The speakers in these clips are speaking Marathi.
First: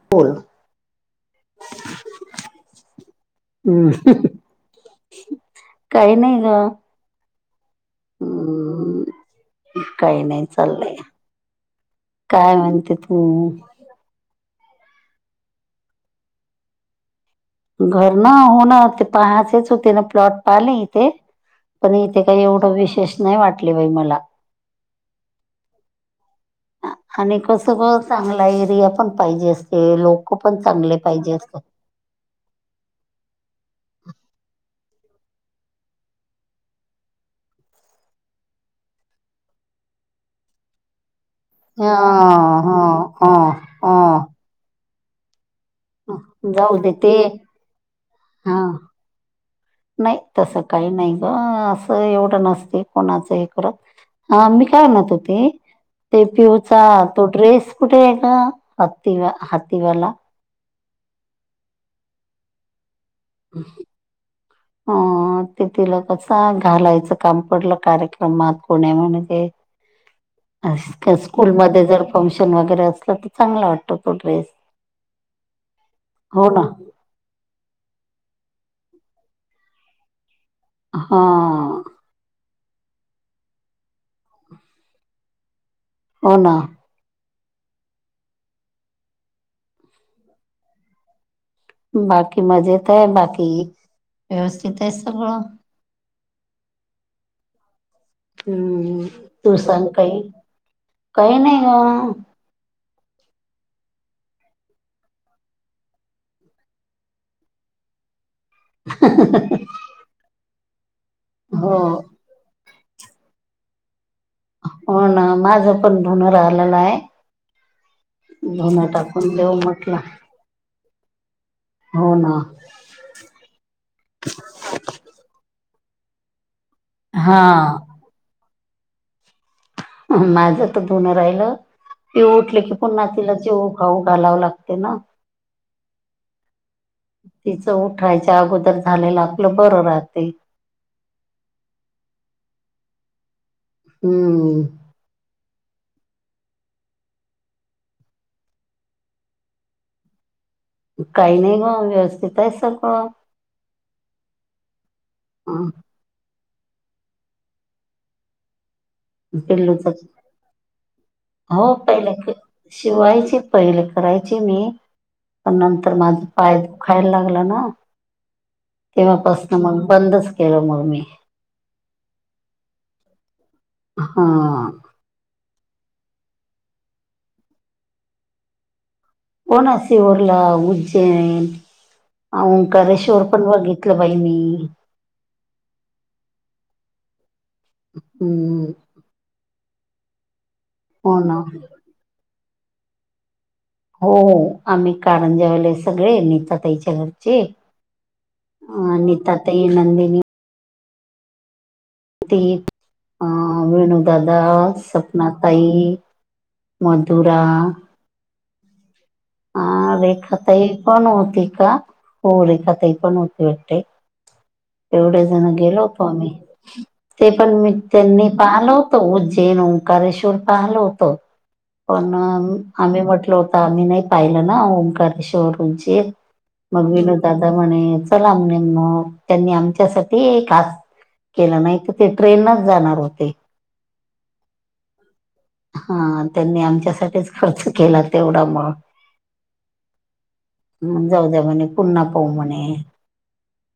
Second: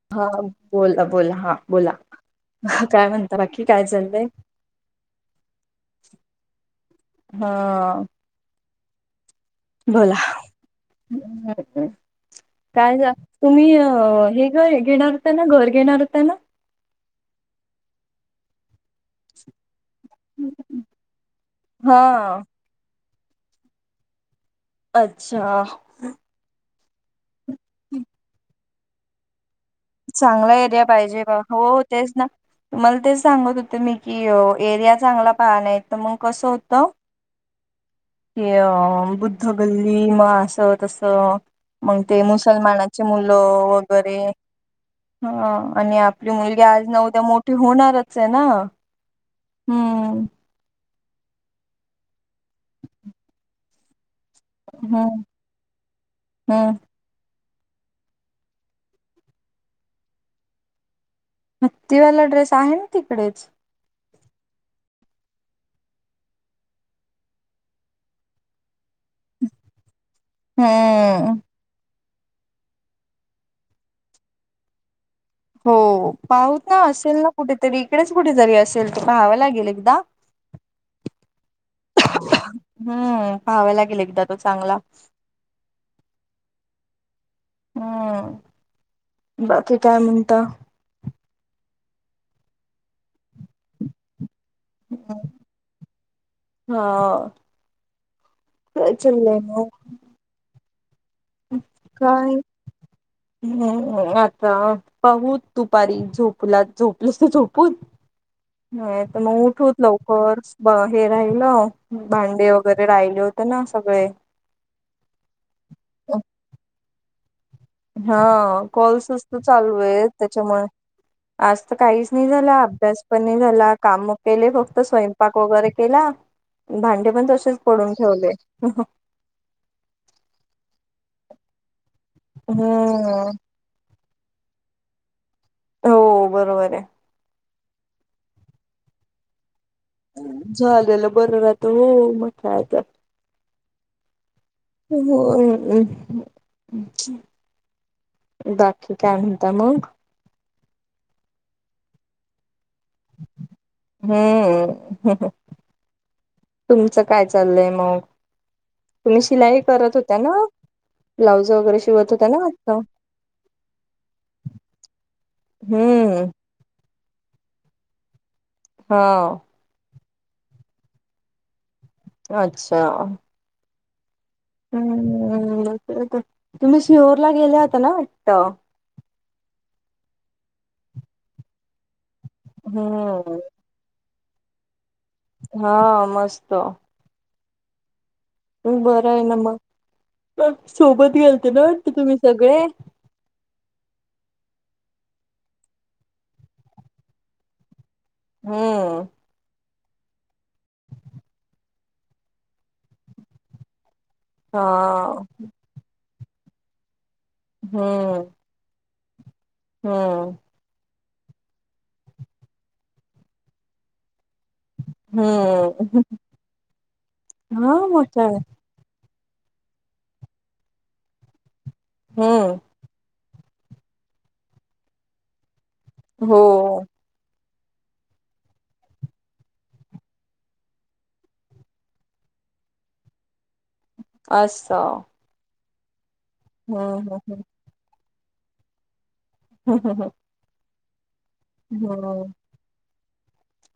ह हा बोला बोला हा बोला काय म्हणता बाकी काय हम्म. चाललंय. काही नाही ग हा ह बोला काय म्हणते काय तू तुम्ही अ हे घर हे घेणार होतं ना घर घेणार होतं ना घर ना होणार ते पहाच होतीन प्लॉट पाहिले इथे पण इथे हा काय एवढं विशेष नाही वाटले बाई मला अच्छा आणि कसं कस चांगला एरिया पण पाहिजे असते लोक चांगला पण एरिया चांगले पाहिजे बा असत हो तेच ना तुम्हाला तेच सांगत होते मी कि एरिया चांगला पाह नाही तर मग कसं होतं क अ बुद्ध गल्ली म असं तस ह मग ते मुसलमानाचे ह मुलं ह वगैरे ह हा आणि आपली मुलगी जाऊ आज दे न ते उद्या मोठी होणारच आहे ना हा नाही हम्म तसं काही नाही ग असं एवढं नसते कोणाचं इकडं हा मी काय हम्म म्हतो ते ते हम्म पिऊचा तो ड्रेस कुठे एकका हत्ी व हत्ातीवाला मक् तवाला ड्रेस आहे ना तिकडेच ह अ ते तिला कसं घालायचं काम पडलं कार्यक्रमात कोण्या म्हणजे का हम्म स्कूल मध्ये जर फंक्शन वगैरे असलं तर चांगला वाटतो तो ड्रेस हो पाहत ना असेल ना कुठेतरी इकडेच कुठ तरी असेल त पाहावं लागेल एकदा हा हम्म पाहाव लागेल एकदा तो चांगला हो ना हम्म बाकी काय म्हणता बाकी मजेत आहे बाकी व्यवस्थित आहे सगळं हा हम्म चले तू सांग काही काही नाही ग काय हम् आता पाहू दुपारी झोपला झोपलं तर झोपून नाही तर मग उठवत लवकर हे राहिलं हो भांडे वगैरे वगैरे राहिले होते ना सगळे हो ना माझं पण ुन राहिलेला आहे हा धुन कॉल्सच टाकून तर देऊ चालू म्हटलं आहेत. त्याच्यामुळे आज तर काहीच हो नाही ना झाला अभ्यास पण झाला काम केले फक्त स्वयंपाक वगैरे केला भांडे पण तसेच हा पडून ठेवले माझं तर धोन राहिलं तेि उठले की पुन नातीला हम्म जेव गाऊ घालावं लागते ना. हो बरोबर आहे. तिचं उठरायच्या अगोदर झालेलं आपलं बरं राहत. झालेलं बरं राहतं हो मोठा आता हम्म च् बाकी काय म्हता मग काही नाही ग व्यवस्थित आहे सगळं. हम्म, हह ह तुमचं काय चाललंय मग? तुम्ही शिलाई पिल्लूचं करत होत्या ना? ब्लाउज हो वगैरे शिवत पहिले होत्या क ना वाटत शिवायची पहिले, करायची मी. पण नंतर माझा हम्म पायदा खायला लागलं ना हा तेव्हापासन मग बंदच केलं मग मी. अच्छा हा हम् तुम्ही सिहोरला गेल्या होत ना वाटत. होणा सिवर्ला उज्जैन अं काशवरर हम्म पणवाितत.. क बहिनी हा मस्त हम्. बरं आहे ना मग, मग सोबत गेलते ना वाटते तुम्ही सगळे? हो आम्ही कारंजेवाले सगळे, नीताताईच्या घरचे अ हम्म अनिता ताई, नंदिनी ती अं वेणु दादा, हा सपना ताई मदुरा हम्म आं हम्म रेखाताई पण होती का? हो रेखाताई पण होती वाटतय. एवढे जणं गेलो हम्म होतो आम्ही. ते पण मी हा मोठा त्यांनी आहे पाहिलो उज्जैन ओंकारेश्वर पाहालं होत, पण हम्म आम्ही म्हट होता मी नाही पाहिलं ना ओंकारे शोरूमची हो मग विनोद दादा म्हणे चला म्हणे मग, त्यांनी आमच्यासाठी खास केला नाही तर ते ट्रेन नच जाणार होते. असं. हा त्यांनी हम्म आमच्यासाठीच हम्म खर्च केला तेवढा मग हू हू हू. हम जाऊ द्या. म्हणे पुन्हा पाहू म्हणे,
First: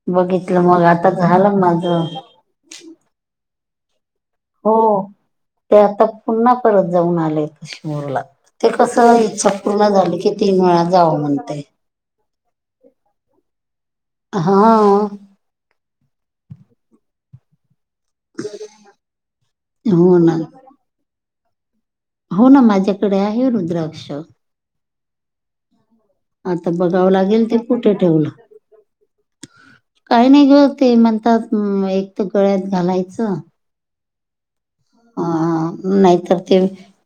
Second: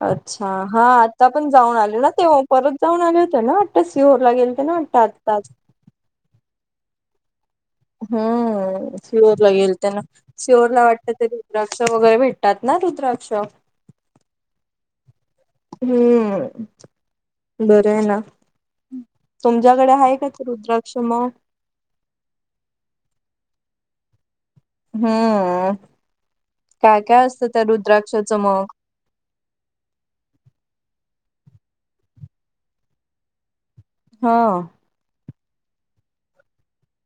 अच्छा बघितलं मग हा आता पण झालं जाऊन माझ आले ना ते परत जाऊन आले होत ना वाटतं सिहोर ला गेलते ना हो वाटतं आताच. ते आता पुन्हा परत जाऊन आलेत. हम्म सिहोरला पूर्ण गेलते ना? झाली की तीन वेळा सिहोरला वाटतं जावं ते म्हणते रुद्राक्ष वगैरे भेट तात ना रुद्राक्ष? हा. हम्म बरं आहे ना. तुमच्याकडे आहे हो का ना ते रुद्राक्ष मं? हो ना माझ्याकडे आहे रुद्राक्ष. हम्म. आता काय बघावं काय लागेल असतं ते त्या कुठे ठेवलं. रुद्राक्षाचं मग काही नाही गं ते म्हणतात एक तर गळ्यात घालायचं हा हं नाहीतर ते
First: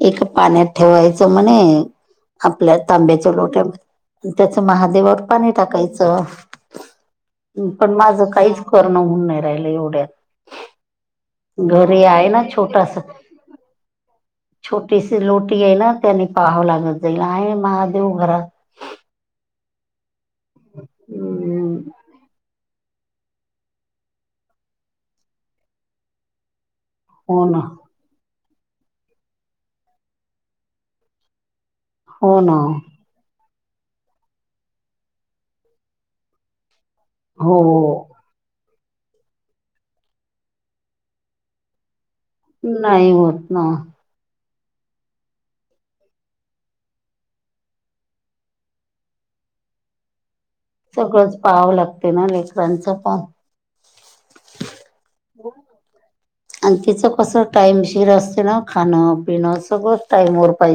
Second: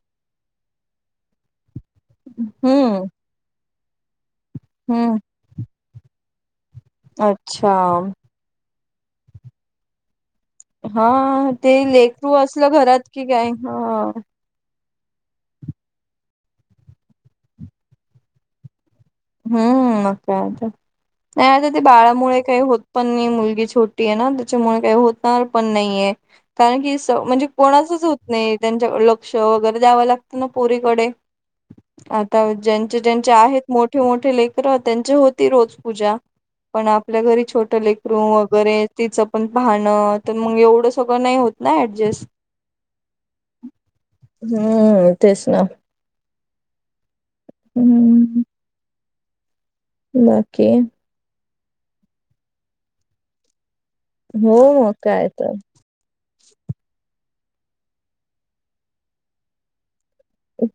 एका पाण्यात ठेवायचं म्हणे आपल्या हम्म तांब्याच्या लोट्यामध्ये, त्याचं हम्म महादेवावर पाणी टाकायचं. अच्छा पण माझं काहीच करणं होवून नाही राहिलं एवढ्यात. हा ते घरी आहे लेकरू ना असलं छोटासा घरात कि काय ह छोटीशी लोटी आहे ना त्यांनी पाहावं लागत जाईल आहे महादेव घरात हम्म मग काय आता नाही आता हम्म ते बाळामुळे काही होत. पण मुलगी छोटी आहे ना त्याच्यामुळे काही होणार पण नाहीय कारण की. हो म्हणजे ना कोणाच होत नाही त्यांच्याक लक्ष वगैरे द्यावं लागतं ना पोरीकडे.. आता हो ना ज्यांचे ज्यांचे आहेत मोठे मोठे लेकर त्यांचे होती रोज पूजा.. पण आपल्या घरी हो छोट लेकरू वगैरे. तिचं पण पाहणं तर मग एवढं सगळं नाही होत ना ऍडजस्ट.. नाही होत ना. हम्म तेच ना. हम्म बाकी सगळंच पाहवं लागतंय ना लेकरांचं पण हो, मग काय तर. आणि तिचं कसं टाईमशीर असते ना खाणं पिणं सगळं....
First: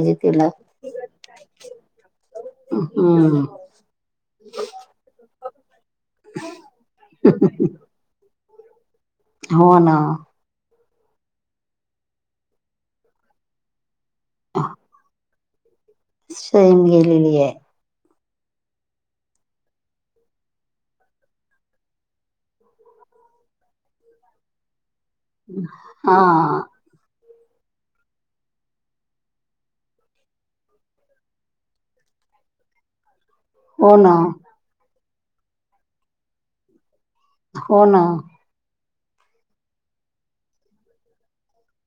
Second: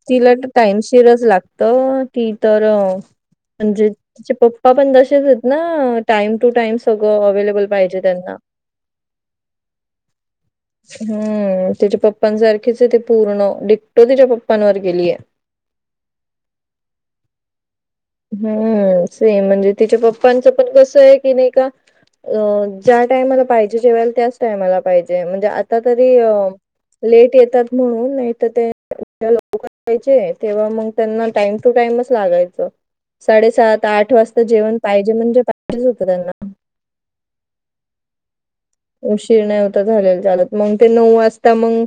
तिला तर टाइमशीरच लागतं, ती तर हम्म म्हणजे.... त्याचे पप्पा पण तसेच आहेत ना टाइम टू टाइम सगळं अवेलेबल पाहिजे त्यांना. हो ना. हम्म तिच्या पप्पांसारखीच आहे ती पूर्ण डिकटो तिच्या पप्पांवर गेलीये.... सेम गेलेली आहे... हम्म सेम म्हणजे तिच्या पप्पांचं पण कसं आहे की नाही का? अ ज्या टायमाला पाहिजे जेवायला त्याच टायमाला पाहिजे म्हणजे आता तरी हा अ.... लेट येतात म्हणून नाही तर ते लवकर जायचे तेव्हा मग त्यांना... टाइम टू टाइमच लागायच साडेसात हो आठ ना वाजता जेवण पाहिजे म्हणजे पाहिजे होतं त्यांना... हो ना.... उशीर नाही होता झालेला चालत मग ते नऊ वाजता मग...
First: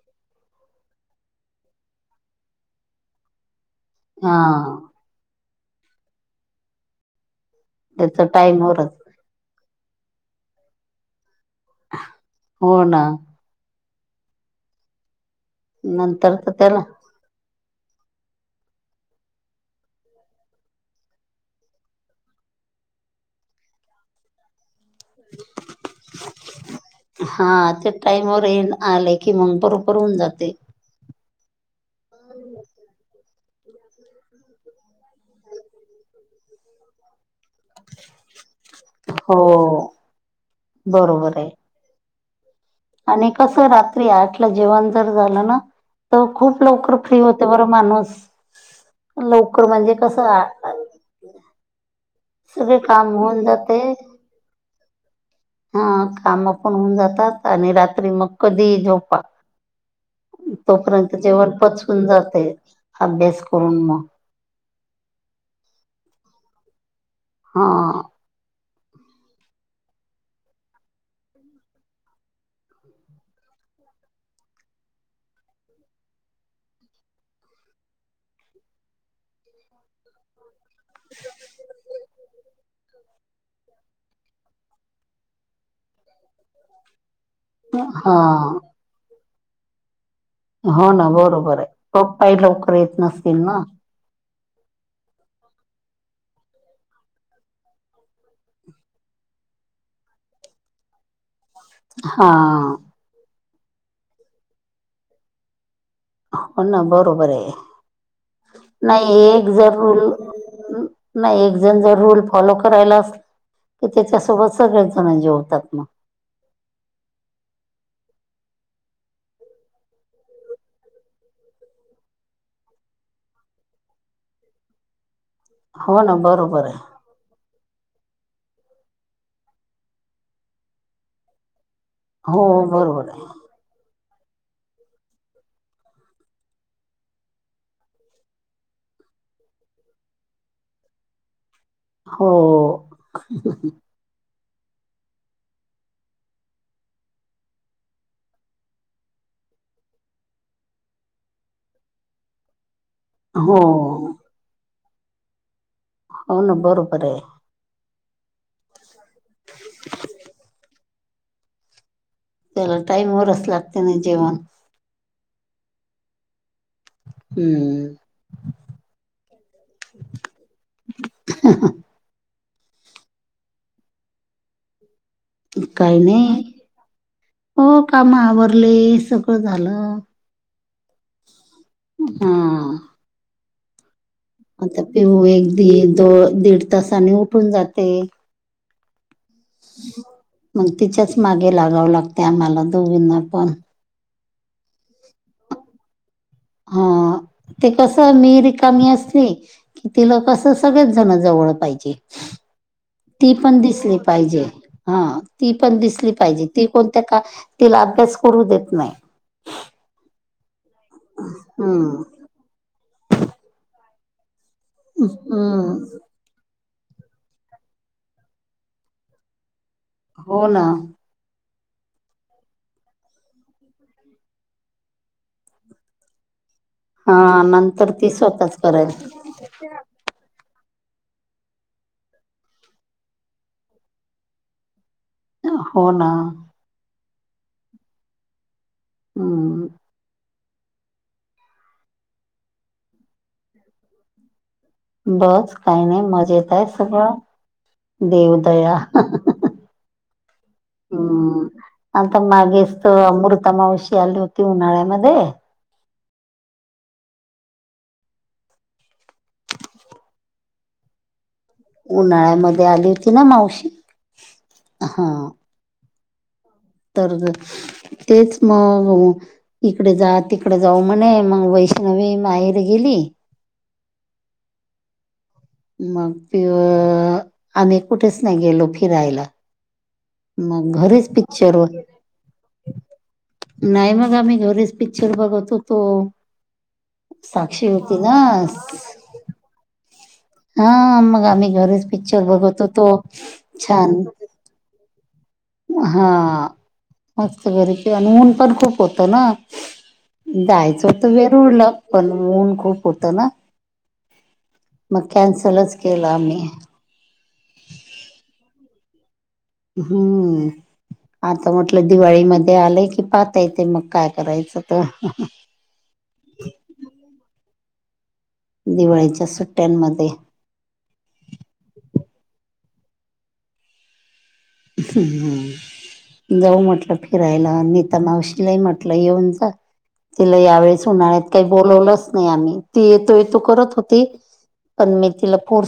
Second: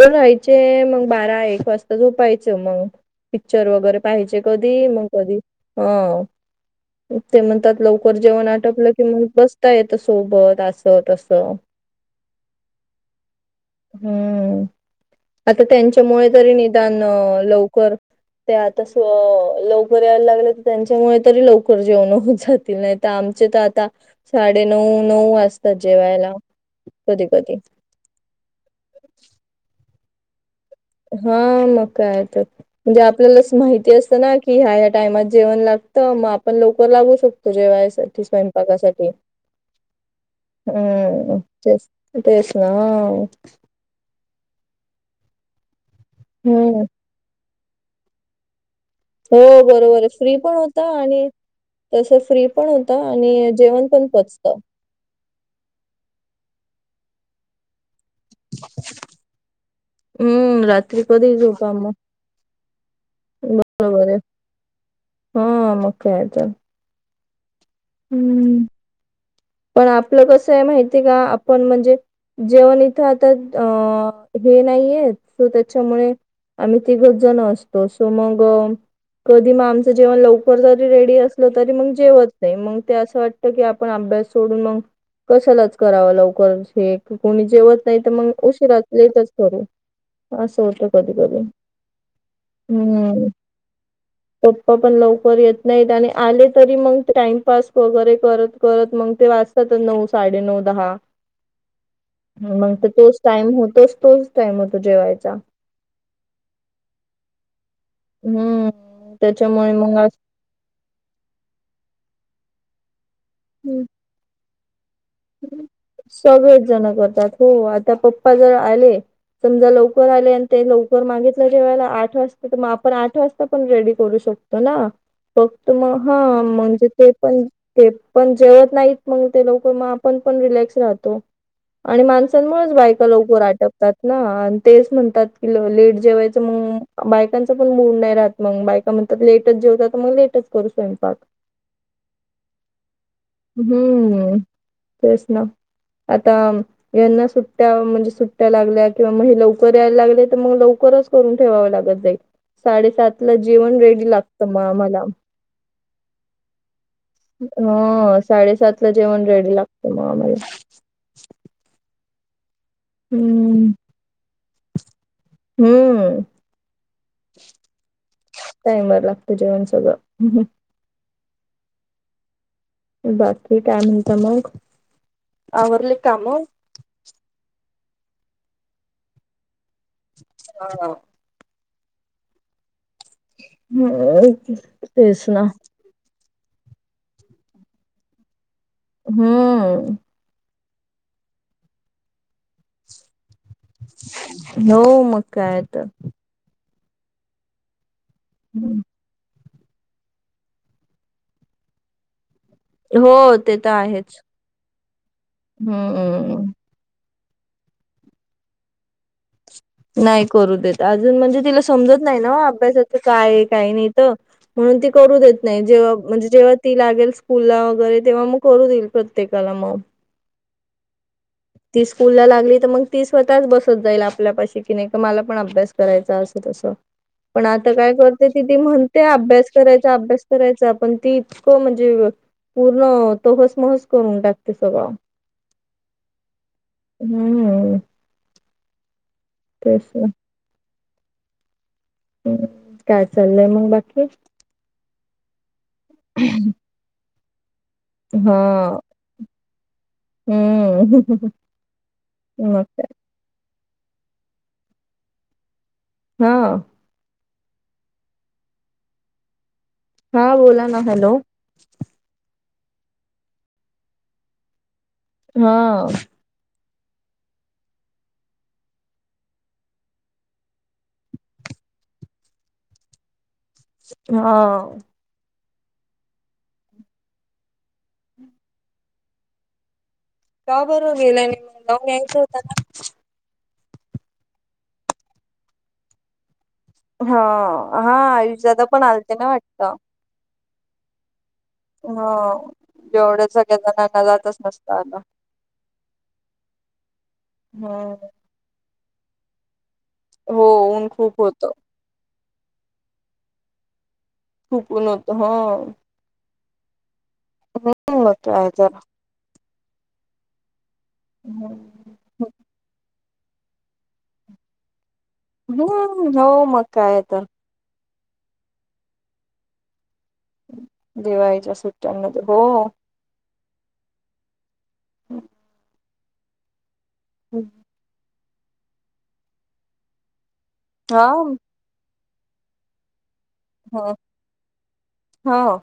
राहायचे मग बारा एक वाजता झोपायचं मग पिक्चर वगैरे.... हा पाहिजे कधी मग कधी हो.. ते म्हणतात लवकर त्याच जेवण आटपलं टाईमवरच कि मग बसता येत सोबत अस तसं... हो ना.... हम्म आता त्यांच्यामुळे नंतर तरी तर त्याला निदान लवकर ते आता लवकर यायला लागले तर त्यांच्यामुळे तरी लवकर जेवण होत जातील नाहीत... आमचे तर आता साडे नऊ नऊ वाजतात जेवायला कधी कधी.... टाइम वर येन आले की मंग बरोबर होऊन जाते.... हा मग काय ते? म्हणजे आपल्याला माहिती असतं ना कि ह्या ह्या टाइमात जेवण लागतं मग आपण लवकर लागू शकतो... तु जेवायसाठी स्वयंपाकासाठी हो बरोबर हम्म आहे तेच... तेच ना... आणि कस रात्री आठला जेवण जर झालं ना तर खूप हम्म लवकर... फ्री होते बरं माणूस... हो लवकर म्हणजे बरोबर आहे कसं फ्री पण आ- होता आणि... तसं फ्री पण सगळे होत काम होऊन आणि जाते जेवण पण पचत. हा काम पण होऊन जातात आणि रात्री मग कधी ही झोपा... हम्म रात्री तोपर्यंत कधी जेवण झोपा मग पचून जाते अभ्यास करून मग... बरोबर आहे हा मग काय तर.... हा.... हमम पण आपलं कसं आहे माहितीय का आपण म्हणजे.... जेवण इथं आता अं हे नाहीये सो त्याच्यामुळे.... आम्ही तिघच जण असतो सो मग कधी मग आमचं जेवण लवकर.... जरी रेडी असल तरी मग जेवत... नाही मग ते असं वाटत की आपण अभ्यास सोडून मग कशालाच करावा लवकर हे... कोणी जेवत नाही तर हा मग उशिराच लेटच करू..... असं होतं हो ना कधी कधी बरोबर आहे पप्पाही लवकर येत हम्म.... नसतील ना पप्पा पण लवकर येत नाहीत आणि आले तरी मग.... टाइमपास वगैरे करत करत मग ते वाजतात नऊ साडे नऊ दहा... हा मग तर तोच टाइम होतोच तोच टाइम होतो जेवायचा... हो ना बरोबर आहे हम्म नाही एक त्याच्यामुळे मग जरूर... आज नाही एक जण जर रूल फॉलो करायला असल की त्याच्यासोबत सगळेच जण जेवतात मग..... सगळेच जण करतात हो आता पप्पा जर आले... समजा लवकर आले आणि ते लवकर मागितलं जेवायला आठ वाजता तर मग आपण आठ वाजता पण रेडी करू शकतो... ना फक्त हो मग ना हा बरोबर आहे म्हणजे... ते पण ते पण जेवत नाहीत मग ते लवकर मग आपण पण रिलॅक्स राहतो... आणि हो माणसांमुळेच बायका बरोबर आहे लवकर आटप.... ना आणि तेच म्हणतात की लेट जेवायचं मग बायकांच पण मूड नाही राहत मग बायका म्हनतात लेटच जेवतात तर मग लेटच करू स्वयंपाक हो हम्म तेच ना आता.... यांना सुट्टया म्हणजे सुट्टया लागल्या किंवा मग हे लवकर यायला लागले तर मग लवकरच... करून ठेवावं लागत जाईल साडेसात ला हो जेवण रेडी लागत म आम्हाला.... हो ना बरोबर आहे ह साडेसात ला जेवण रेडी लागत मग आम्हाला त्याला टाईम वरच हम्म लागते ना जेवण हम्म हम्म टाईम वर लागत जेवण सगळं ह बाकी काय म्हणता मग आवरले काही काम? नाही हो काम आवरली सगळं झालं हा हा ह आता पिऊ एक दी दो दीड तासाने उठून जाते हम्म मग तिच्याच मागे लागाव लागते आम्हाला दोघींना पण हो मग कायतरं हा ते कस मिही रिकामी असते तिला कसं सगळेच जणं जवळ पाहिजे हो ती ते पण तर दिसली आहेच पाहिजे हा ती पण दिसली पाहिजे हम्म ती कोणत्या का तिला अभ्यास करू देत नाही नाही करू देत अजून म्हणजे तिला समजत हम्म नाही ना अभ्यासाच काय काही नाही तर म्हणून ती करू देत नाही जेव्हा हम्म म्हणजे जेव्हा ती लागेल स्कूल ला वगैरे तेव्हा मग करू देईल प्रत्येकाला मग हो ना ती स्कूलला लागली तर मग ती स्वतःच बसत जाईल आपल्यापाशी की नाही का मला पण अभ्यास करायचा असं तसं हा पण आता नंतर काय करते ती स्वतःच करेल म्हणते अभ्यास करायचा अभ्यास करायचा पण ती इतकं म्हणजे पूर्ण तोहसमहस करून टाकते सगळं हो ना हम्म हम्म तेच आहे काय चाललंय मग बाकी बस काही नाही मजेत आहे सगळं देव दया हा हम्म हम्म आता मग मागेच काय अमृता मावशी आलीस होती ती उन्हाळ्यामध्ये हा हा बोला ना हॅलो उन्हाळ्यामध्ये आली होती ना मावशी हा हा तर तेच मग इकडे जा तिकडे जाऊ म्हणे मग वैष्णवी माहेरी गेली हा मग आम्ही कुठेच नाही गेलो फिरायला का मग बरं घरीच गेलं नाही पिक्चर मग जाऊन यायचं होत वगैरे नाही मग आम्ही घरीच पिक्चर बघत होतो हा साक्षी हा होती ना आयुष त पण आलते ना वाटत हा मग आम्ही घरच हा पिक्चर बघवतो तो छान.. नत आ हा मस्त घरी अन हम्म ऊन पण खूप होत ना हो जायचं ऊन होतं खूप होत वेरूळ ला पण ऊन खूप होत ना थुकून मग होत ह कॅन्सलच केलं आम्ही म हम्म आता म्हटलं हम्म दिवाळीमध्येध्ये आलंय की पाच ता इथे मग काय करायचं तर हम्म हो मग काय तर.. दिवाळीच्या सुट्ट्यांमध्ये दिवाळीच्या सुट्ट्यांमध्ये हो ह जाऊ म्हटलं फिरायला नीता मावशीलाही म्हटलं. येऊन जा तिला यावेेळेस हा उन्हाळ्यात काही बोलवलंच नाही आम्ही ती येतो येतो करत ह होती पण मी तिला हा पोर्